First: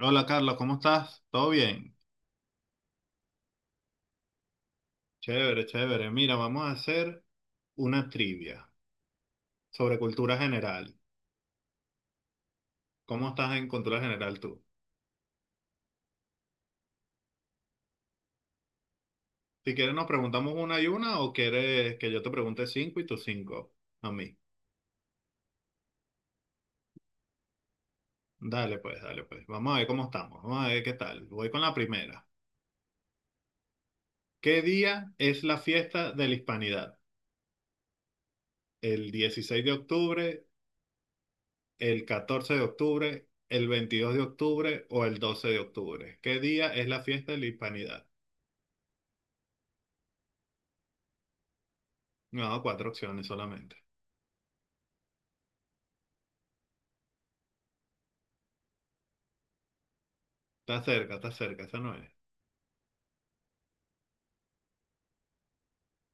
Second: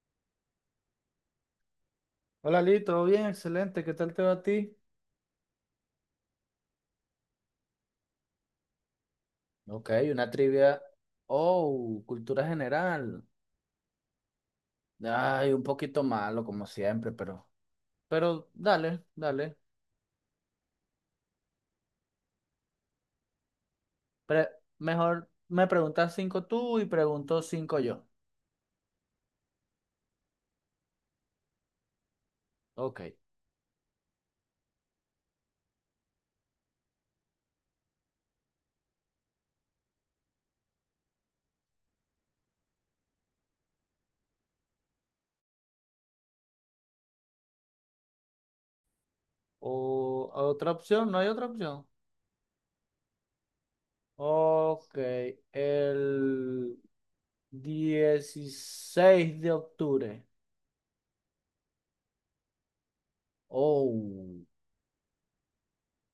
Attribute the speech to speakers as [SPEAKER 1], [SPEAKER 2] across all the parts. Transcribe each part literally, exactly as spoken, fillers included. [SPEAKER 1] Hola, Carlos, ¿cómo estás? ¿Todo bien?
[SPEAKER 2] Hola Lee, ¿todo bien? Excelente, ¿qué tal te va a ti?
[SPEAKER 1] Chévere, chévere. Mira, vamos a hacer una trivia
[SPEAKER 2] Ok,
[SPEAKER 1] sobre
[SPEAKER 2] una
[SPEAKER 1] cultura
[SPEAKER 2] trivia.
[SPEAKER 1] general.
[SPEAKER 2] Oh, cultura general.
[SPEAKER 1] ¿Cómo estás en cultura general tú?
[SPEAKER 2] Ay, un poquito malo como siempre, pero. Pero dale, dale.
[SPEAKER 1] Si quieres nos preguntamos una y una o quieres que yo te pregunte cinco y tú cinco a mí.
[SPEAKER 2] Pre- Mejor me preguntas cinco tú y pregunto cinco yo.
[SPEAKER 1] Dale pues, dale pues. Vamos a ver cómo estamos. Vamos a ver qué tal. Voy con la primera.
[SPEAKER 2] Ok.
[SPEAKER 1] ¿Qué día es la fiesta de la Hispanidad? ¿El dieciséis de octubre, el catorce de octubre, el veintidós de octubre o el doce de octubre? ¿Qué día es la fiesta de la Hispanidad?
[SPEAKER 2] O otra opción, no hay otra opción.
[SPEAKER 1] No, cuatro opciones solamente.
[SPEAKER 2] Ok, el dieciséis de octubre.
[SPEAKER 1] Está cerca, está cerca, esa no es.
[SPEAKER 2] Oh,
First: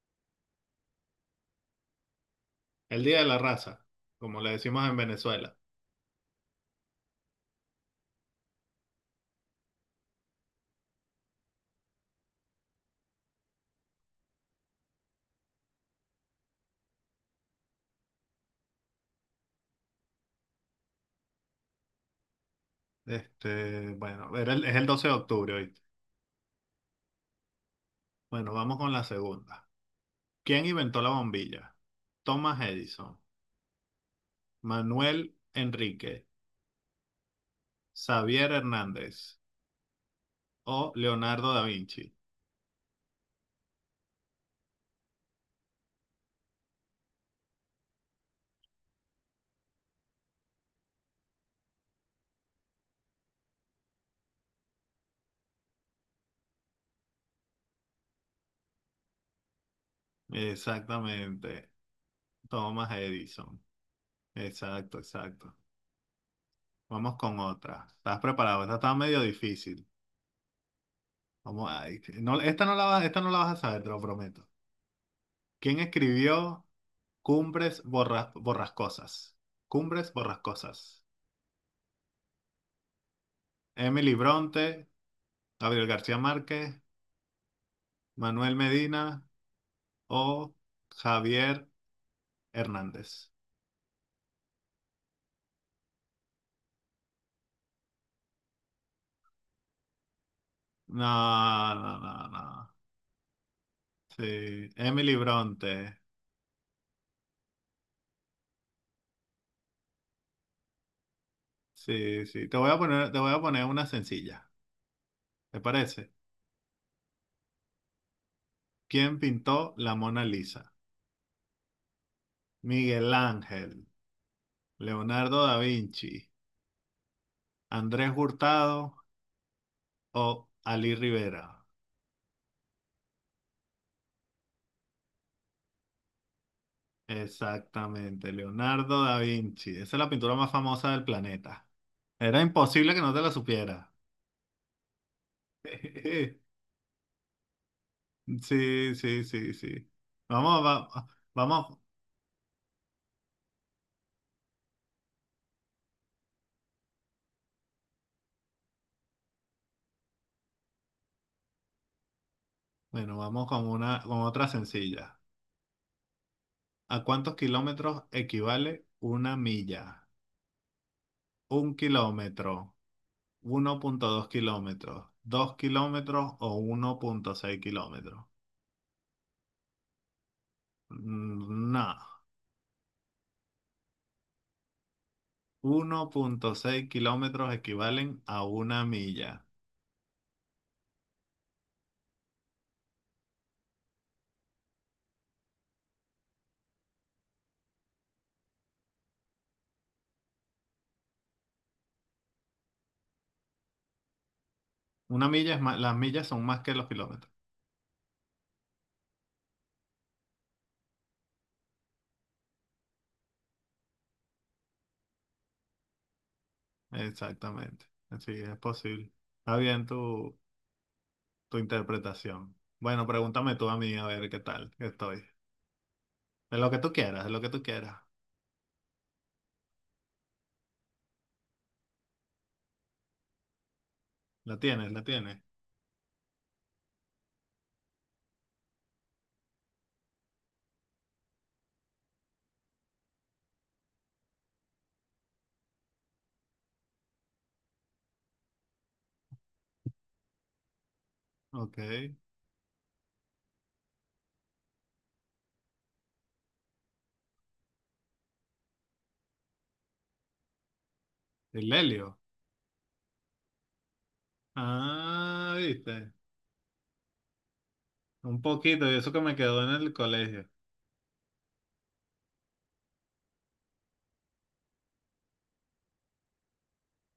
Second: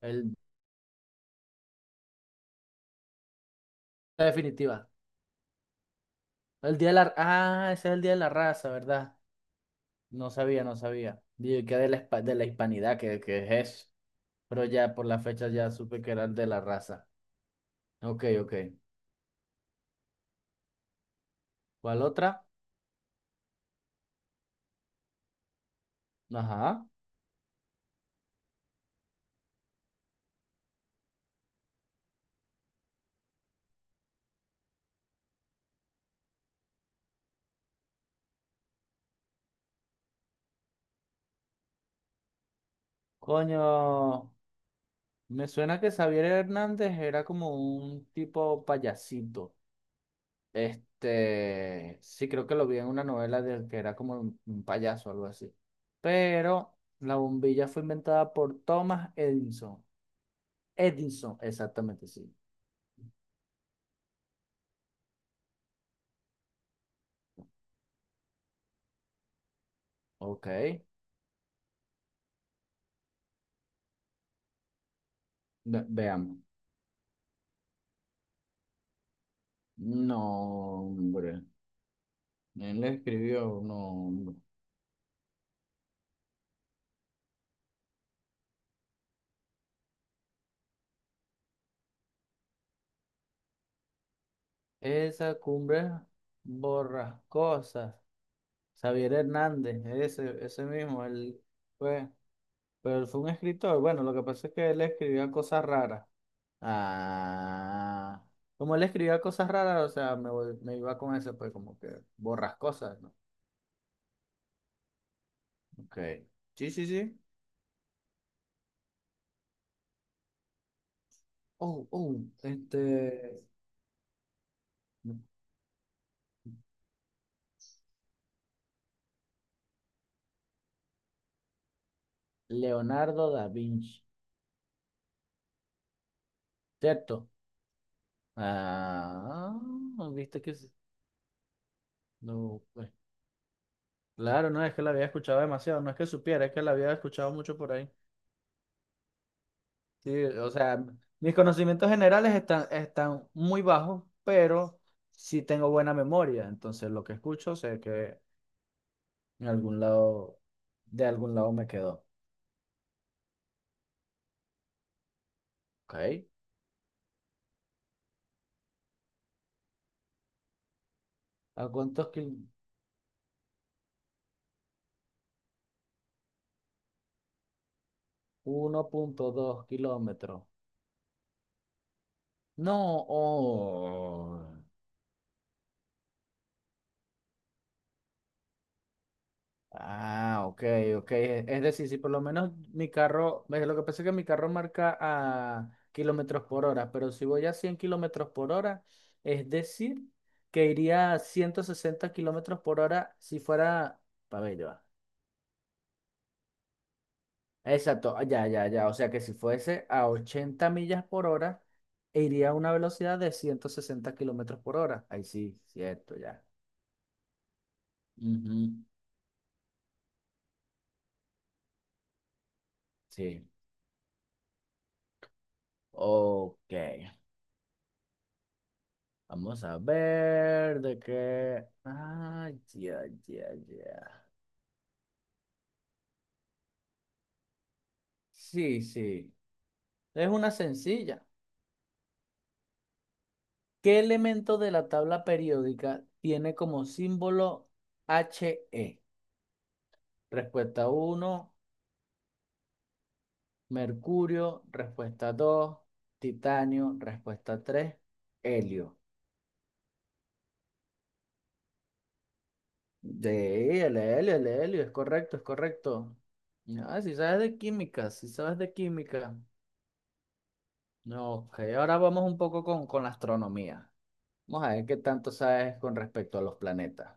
[SPEAKER 2] el...
[SPEAKER 1] El Día de la Raza,
[SPEAKER 2] la
[SPEAKER 1] como le decimos
[SPEAKER 2] definitiva.
[SPEAKER 1] en Venezuela.
[SPEAKER 2] El día de la... Ah, ese es el día de la raza, ¿verdad? No sabía, no sabía. Dije que de la, hispa- de la hispanidad, que, que es. Pero ya por la fecha ya supe que eran de la raza. Ok, ok. ¿Cuál otra?
[SPEAKER 1] Este, bueno, era el- es el doce de octubre, ¿oíste?
[SPEAKER 2] Ajá.
[SPEAKER 1] Bueno, vamos con la segunda. ¿Quién inventó la bombilla? Thomas Edison, Manuel Enrique, Xavier Hernández o Leonardo da Vinci.
[SPEAKER 2] Coño, me suena que Xavier Hernández era como un tipo payasito. Este, sí, creo que lo vi en una novela de que era como un, un payaso o algo así. Pero la bombilla fue inventada por Thomas Edison. Edison,
[SPEAKER 1] Exactamente,
[SPEAKER 2] exactamente, sí.
[SPEAKER 1] Thomas Edison. Exacto, exacto. Vamos con otra. ¿Estás preparado? Esta está medio difícil.
[SPEAKER 2] Ok, ve-
[SPEAKER 1] Vamos a, no, esta no la vas, esta no la vas a saber, te lo prometo. ¿Quién
[SPEAKER 2] veamos.
[SPEAKER 1] escribió Cumbres Borra- Borrascosas? Cumbres
[SPEAKER 2] No,
[SPEAKER 1] Borrascosas.
[SPEAKER 2] hombre. Él escribió, no,
[SPEAKER 1] Emily
[SPEAKER 2] hombre.
[SPEAKER 1] Bronte, Gabriel García Márquez, Manuel Medina o Javier Hernández.
[SPEAKER 2] Esa cumbre borrascosas. Xavier Hernández, ese, ese mismo, él
[SPEAKER 1] No, no,
[SPEAKER 2] fue,
[SPEAKER 1] no, no.
[SPEAKER 2] pero él fue un escritor. Bueno, lo que pasa es que
[SPEAKER 1] Sí,
[SPEAKER 2] él
[SPEAKER 1] Emily
[SPEAKER 2] escribía cosas
[SPEAKER 1] Bronte.
[SPEAKER 2] raras. Ah, como él escribía cosas raras, o sea, me, vol- me iba con eso, pues como que
[SPEAKER 1] Sí, sí. Te voy a
[SPEAKER 2] borrascosas,
[SPEAKER 1] poner,
[SPEAKER 2] ¿no?
[SPEAKER 1] te voy a poner una sencilla. ¿Te
[SPEAKER 2] Ok.
[SPEAKER 1] parece?
[SPEAKER 2] Sí, sí, sí.
[SPEAKER 1] ¿Quién pintó la Mona Lisa?
[SPEAKER 2] Oh, oh,
[SPEAKER 1] Miguel
[SPEAKER 2] este.
[SPEAKER 1] Ángel, Leonardo da Vinci, Andrés Hurtado o Ali Rivera.
[SPEAKER 2] Leonardo da Vinci, ¿cierto?
[SPEAKER 1] Exactamente, Leonardo da
[SPEAKER 2] Ah,
[SPEAKER 1] Vinci. Esa es la
[SPEAKER 2] ¿no
[SPEAKER 1] pintura
[SPEAKER 2] viste
[SPEAKER 1] más
[SPEAKER 2] que s-
[SPEAKER 1] famosa del planeta. Era
[SPEAKER 2] no, pues,
[SPEAKER 1] imposible que no te la supiera.
[SPEAKER 2] claro, no es que la había escuchado demasiado, no es que supiera, es que la había escuchado mucho por ahí.
[SPEAKER 1] Sí, sí, sí, sí.
[SPEAKER 2] Sí, o
[SPEAKER 1] Vamos,
[SPEAKER 2] sea,
[SPEAKER 1] va-
[SPEAKER 2] mis
[SPEAKER 1] vamos,
[SPEAKER 2] conocimientos generales están, están muy bajos, pero sí tengo buena memoria, entonces lo que escucho sé que en algún lado, de algún lado me quedó.
[SPEAKER 1] bueno, vamos con una, con otra sencilla.
[SPEAKER 2] ¿Ok?
[SPEAKER 1] ¿A cuántos kilómetros equivale una milla?
[SPEAKER 2] ¿A
[SPEAKER 1] Un
[SPEAKER 2] cuántos kilómetros?
[SPEAKER 1] kilómetro, uno punto dos kilómetros, dos kilómetros o uno punto seis kilómetros.
[SPEAKER 2] uno punto dos kilómetros.
[SPEAKER 1] Mm, no.
[SPEAKER 2] No, oh.
[SPEAKER 1] Uno punto seis kilómetros equivalen a una milla.
[SPEAKER 2] Ah, ok, ok. Es es decir, si por lo menos mi carro, ve, lo que pasa es que mi carro marca a kilómetros por hora, pero si voy a cien kilómetros por hora, es decir, que iría a ciento sesenta kilómetros por hora si fuera, a ver, ya va.
[SPEAKER 1] Una milla es más, las millas son más que los kilómetros.
[SPEAKER 2] Exacto, ah, ya, ya, ya. O sea que si fuese a ochenta millas por hora, iría a una velocidad de ciento sesenta kilómetros por hora. Ahí sí, cierto, ya.
[SPEAKER 1] Exactamente. Así es
[SPEAKER 2] Ujú,
[SPEAKER 1] posible. Está bien tu, tu interpretación. Bueno,
[SPEAKER 2] sí,
[SPEAKER 1] pregúntame tú a mí a ver qué tal estoy. De lo
[SPEAKER 2] ok.
[SPEAKER 1] que tú quieras, de lo que tú quieras.
[SPEAKER 2] Vamos a ver de qué. Ah, ya, ya, ya.
[SPEAKER 1] La tienes, la tienes.
[SPEAKER 2] Sí, sí. Es una sencilla. ¿Qué elemento de la tabla periódica tiene como símbolo He? Respuesta uno,
[SPEAKER 1] Ok.
[SPEAKER 2] mercurio. Respuesta dos, titanio. Respuesta tres, helio.
[SPEAKER 1] El helio.
[SPEAKER 2] De el helio, el helio. Es correcto, es
[SPEAKER 1] Ah, viste.
[SPEAKER 2] correcto. Ah, si sabes de química, si
[SPEAKER 1] Un
[SPEAKER 2] sabes de
[SPEAKER 1] poquito, y eso que
[SPEAKER 2] química.
[SPEAKER 1] me quedó en el colegio.
[SPEAKER 2] No, ok, ahora vamos un poco con, con, la astronomía. Vamos a ver qué tanto sabes con respecto a los planetas.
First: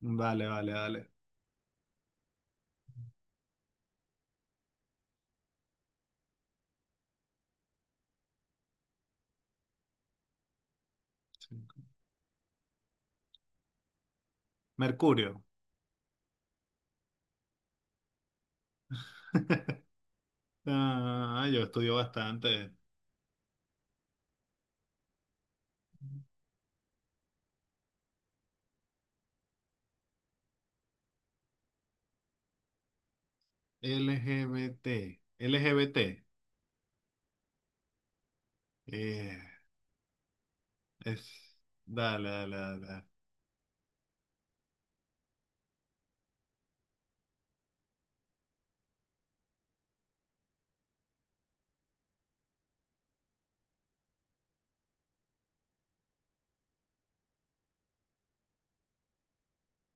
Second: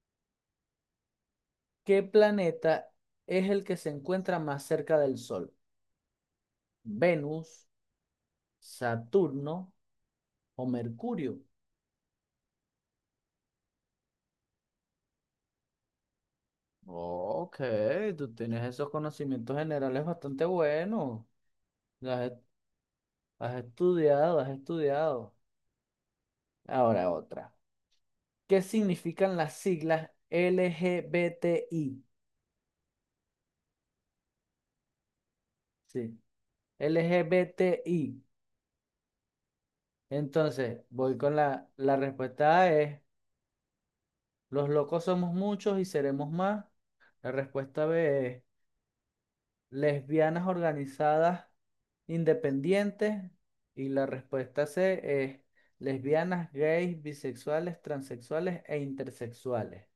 [SPEAKER 1] Vale, vale, vale.
[SPEAKER 2] ¿Qué planeta es el que se encuentra más cerca del Sol? ¿Venus, Saturno o Mercurio?
[SPEAKER 1] Sí. Mercurio.
[SPEAKER 2] Ok, tú tienes esos conocimientos generales bastante buenos.
[SPEAKER 1] Ah, yo estudio
[SPEAKER 2] Las he-
[SPEAKER 1] bastante.
[SPEAKER 2] Has estudiado, has estudiado. Ahora otra. ¿Qué significan las siglas L G B T I?
[SPEAKER 1] LGBT.
[SPEAKER 2] Sí,
[SPEAKER 1] L G B T.
[SPEAKER 2] L G B T I.
[SPEAKER 1] eh,
[SPEAKER 2] Entonces, voy
[SPEAKER 1] es,
[SPEAKER 2] con la, la
[SPEAKER 1] dale, dale,
[SPEAKER 2] respuesta A
[SPEAKER 1] dale.
[SPEAKER 2] es:
[SPEAKER 1] Dale.
[SPEAKER 2] los locos somos muchos y seremos más. La respuesta B es: lesbianas organizadas independientes. Y la respuesta C es: lesbianas, gays, bisexuales, transexuales e intersexuales.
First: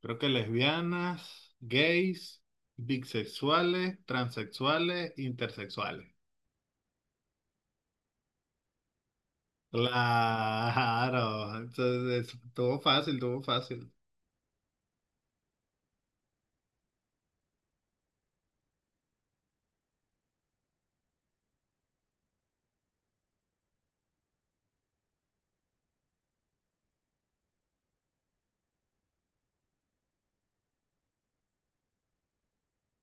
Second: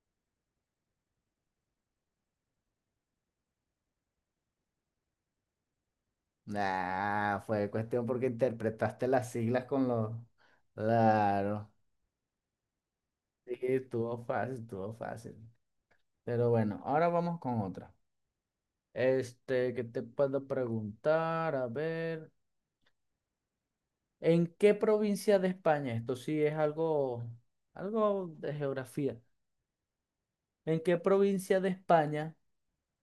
[SPEAKER 1] Creo que lesbianas, gays, bisexuales, transexuales, intersexuales.
[SPEAKER 2] Nah, fue cuestión porque interpretaste las siglas con los.
[SPEAKER 1] Claro.
[SPEAKER 2] Claro.
[SPEAKER 1] Entonces, es- todo fácil, todo
[SPEAKER 2] Sí,
[SPEAKER 1] fácil.
[SPEAKER 2] estuvo fácil, estuvo fácil. Pero bueno, ahora vamos con otra. Este, ¿qué te puedo preguntar? A ver. ¿En qué provincia de España? Esto sí es algo, algo de geografía. ¿En qué provincia de España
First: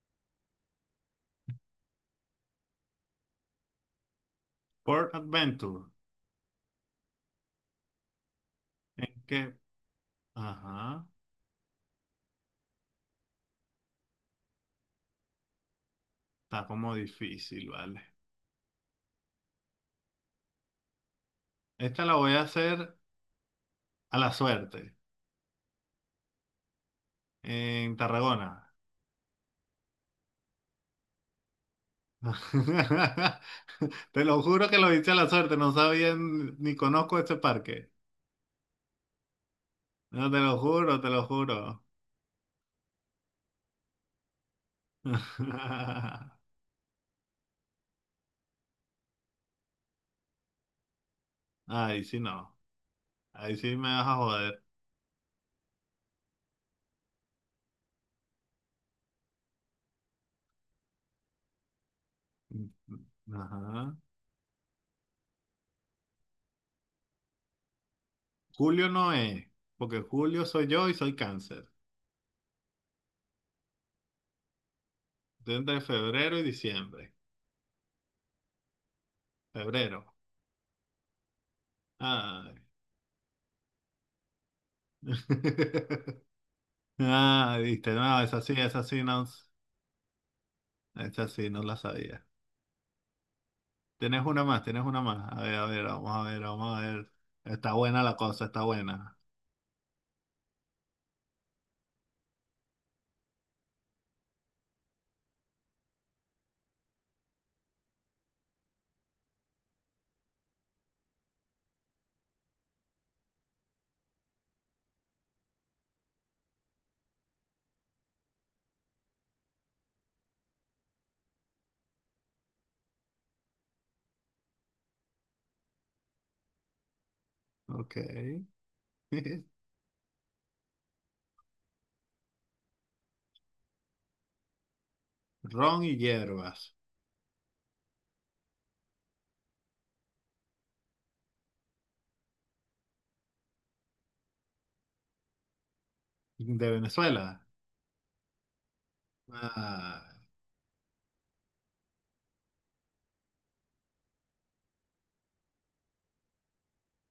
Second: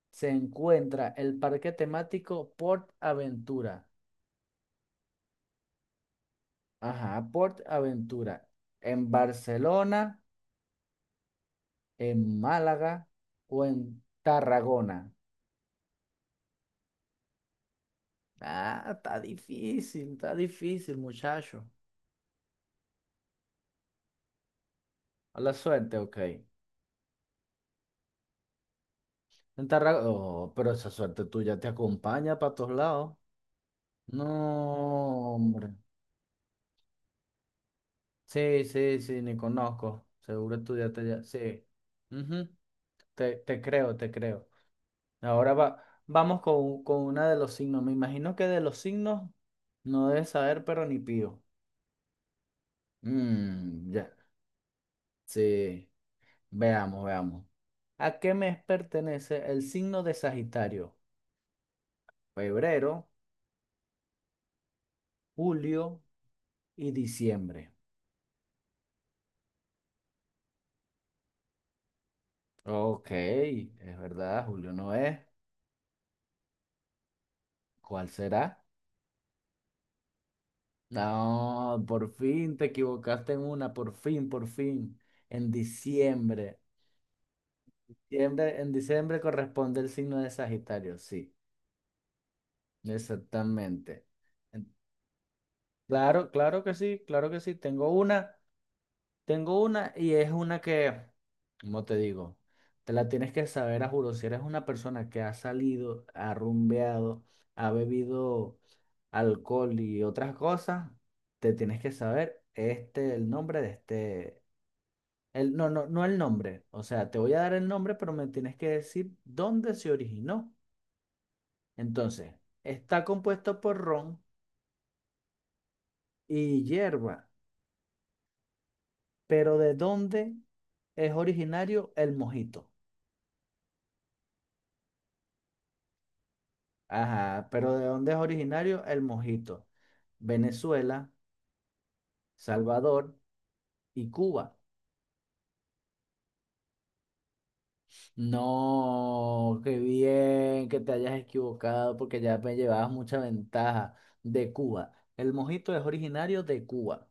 [SPEAKER 2] se encuentra el parque temático Port Aventura?
[SPEAKER 1] Port Adventure.
[SPEAKER 2] Ajá, Port Aventura. ¿En
[SPEAKER 1] ¿En qué?
[SPEAKER 2] Barcelona,
[SPEAKER 1] Ajá.
[SPEAKER 2] en Málaga o en Tarragona?
[SPEAKER 1] Está como difícil, vale.
[SPEAKER 2] Ah, está difícil, está difícil, muchacho.
[SPEAKER 1] Esta la voy a hacer a la suerte.
[SPEAKER 2] A la suerte, ok.
[SPEAKER 1] En Tarragona.
[SPEAKER 2] En Tarragona. Oh, pero esa suerte tuya te acompaña para todos lados.
[SPEAKER 1] Te lo juro que
[SPEAKER 2] No,
[SPEAKER 1] lo hice a la suerte, no
[SPEAKER 2] hombre.
[SPEAKER 1] sabía ni ni conozco este parque.
[SPEAKER 2] Sí, sí, sí, ni conozco.
[SPEAKER 1] No, te lo
[SPEAKER 2] Seguro
[SPEAKER 1] juro,
[SPEAKER 2] estudiaste
[SPEAKER 1] te
[SPEAKER 2] ya.
[SPEAKER 1] lo
[SPEAKER 2] Sí.
[SPEAKER 1] juro.
[SPEAKER 2] Ujú, Te, te creo, te creo. Ahora va, vamos con, con una de los signos. Me imagino que de los signos no debes saber, pero ni pío.
[SPEAKER 1] Ahí sí no, ahí sí me
[SPEAKER 2] Mm,
[SPEAKER 1] vas
[SPEAKER 2] ya.
[SPEAKER 1] a joder.
[SPEAKER 2] Sí. Veamos, veamos. ¿A qué mes pertenece el signo de Sagitario? Febrero,
[SPEAKER 1] Ajá.
[SPEAKER 2] julio y diciembre.
[SPEAKER 1] Julio no es, porque Julio soy yo y soy cáncer.
[SPEAKER 2] Ok, es verdad, julio no es.
[SPEAKER 1] Estoy entre febrero y diciembre.
[SPEAKER 2] ¿Cuál será?
[SPEAKER 1] Febrero.
[SPEAKER 2] No, por
[SPEAKER 1] Ay.
[SPEAKER 2] fin te equivocaste en una, por fin, por fin. En diciembre.
[SPEAKER 1] Ah, viste, no, esa sí,
[SPEAKER 2] Diciembre- en
[SPEAKER 1] esa sí
[SPEAKER 2] diciembre
[SPEAKER 1] no,
[SPEAKER 2] corresponde el signo de Sagitario,
[SPEAKER 1] esa
[SPEAKER 2] sí,
[SPEAKER 1] sí no la sabía.
[SPEAKER 2] exactamente.
[SPEAKER 1] Tienes una más,
[SPEAKER 2] En-
[SPEAKER 1] tienes una más. A ver, a ver, vamos a
[SPEAKER 2] Claro,
[SPEAKER 1] ver,
[SPEAKER 2] claro que
[SPEAKER 1] vamos a
[SPEAKER 2] sí,
[SPEAKER 1] ver.
[SPEAKER 2] claro que sí.
[SPEAKER 1] Está
[SPEAKER 2] Tengo
[SPEAKER 1] buena la
[SPEAKER 2] una,
[SPEAKER 1] cosa, está buena.
[SPEAKER 2] tengo una y es una que, ¿cómo te digo? Te la tienes que saber a juro. Si eres una persona que ha salido, ha rumbeado, ha bebido alcohol y otras cosas, te tienes que saber este, el nombre de este. El, no, no, no el nombre. O sea, te voy a dar el nombre, pero me tienes que decir dónde se originó. Entonces, está compuesto por ron y hierba,
[SPEAKER 1] Ok.
[SPEAKER 2] pero ¿de dónde es originario el mojito?
[SPEAKER 1] Ron y hierbas.
[SPEAKER 2] Ajá, pero ¿de dónde es originario el mojito? Venezuela, Salvador y Cuba.
[SPEAKER 1] De Venezuela.
[SPEAKER 2] No, qué
[SPEAKER 1] Ah,
[SPEAKER 2] bien que te hayas equivocado porque ya me llevabas mucha ventaja. De Cuba. El mojito es originario de Cuba.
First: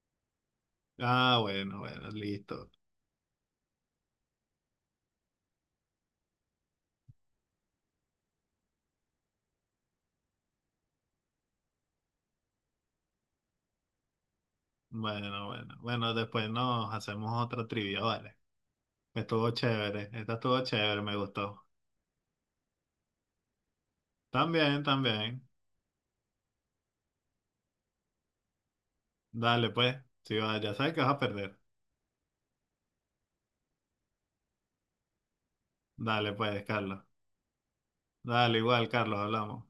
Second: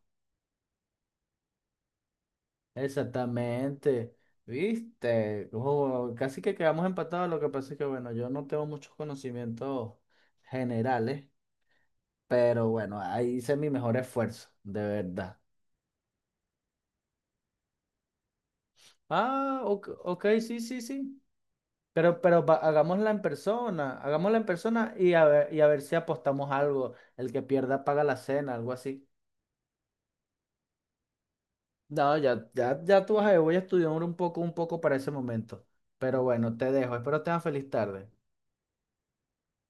[SPEAKER 1] ah, bueno, bueno, listo.
[SPEAKER 2] Exactamente. ¿Viste? Ojo, casi que quedamos empatados. Lo que pasa es que, bueno, yo no tengo muchos conocimientos generales, pero bueno, ahí hice mi mejor esfuerzo, de verdad.
[SPEAKER 1] Bueno, bueno. Bueno, después nos hacemos otra trivia, vale. Estuvo
[SPEAKER 2] Ah, ok,
[SPEAKER 1] chévere,
[SPEAKER 2] ok,
[SPEAKER 1] esta estuvo
[SPEAKER 2] sí, sí,
[SPEAKER 1] chévere, me
[SPEAKER 2] sí.
[SPEAKER 1] gustó.
[SPEAKER 2] Pero, pero va- hagámosla en persona, hagámosla en
[SPEAKER 1] También,
[SPEAKER 2] persona y a
[SPEAKER 1] también.
[SPEAKER 2] ver, y a ver si apostamos algo. El que pierda paga la cena, algo así.
[SPEAKER 1] Dale, pues. Si va, ya sabes que vas a perder.
[SPEAKER 2] No, ya, ya, ya tú vas a ver, voy a estudiar un poco, un poco para ese momento. Pero
[SPEAKER 1] Dale,
[SPEAKER 2] bueno,
[SPEAKER 1] pues,
[SPEAKER 2] te dejo.
[SPEAKER 1] Carlos.
[SPEAKER 2] Espero tengas feliz tarde.
[SPEAKER 1] Dale, igual, Carlos, hablamos.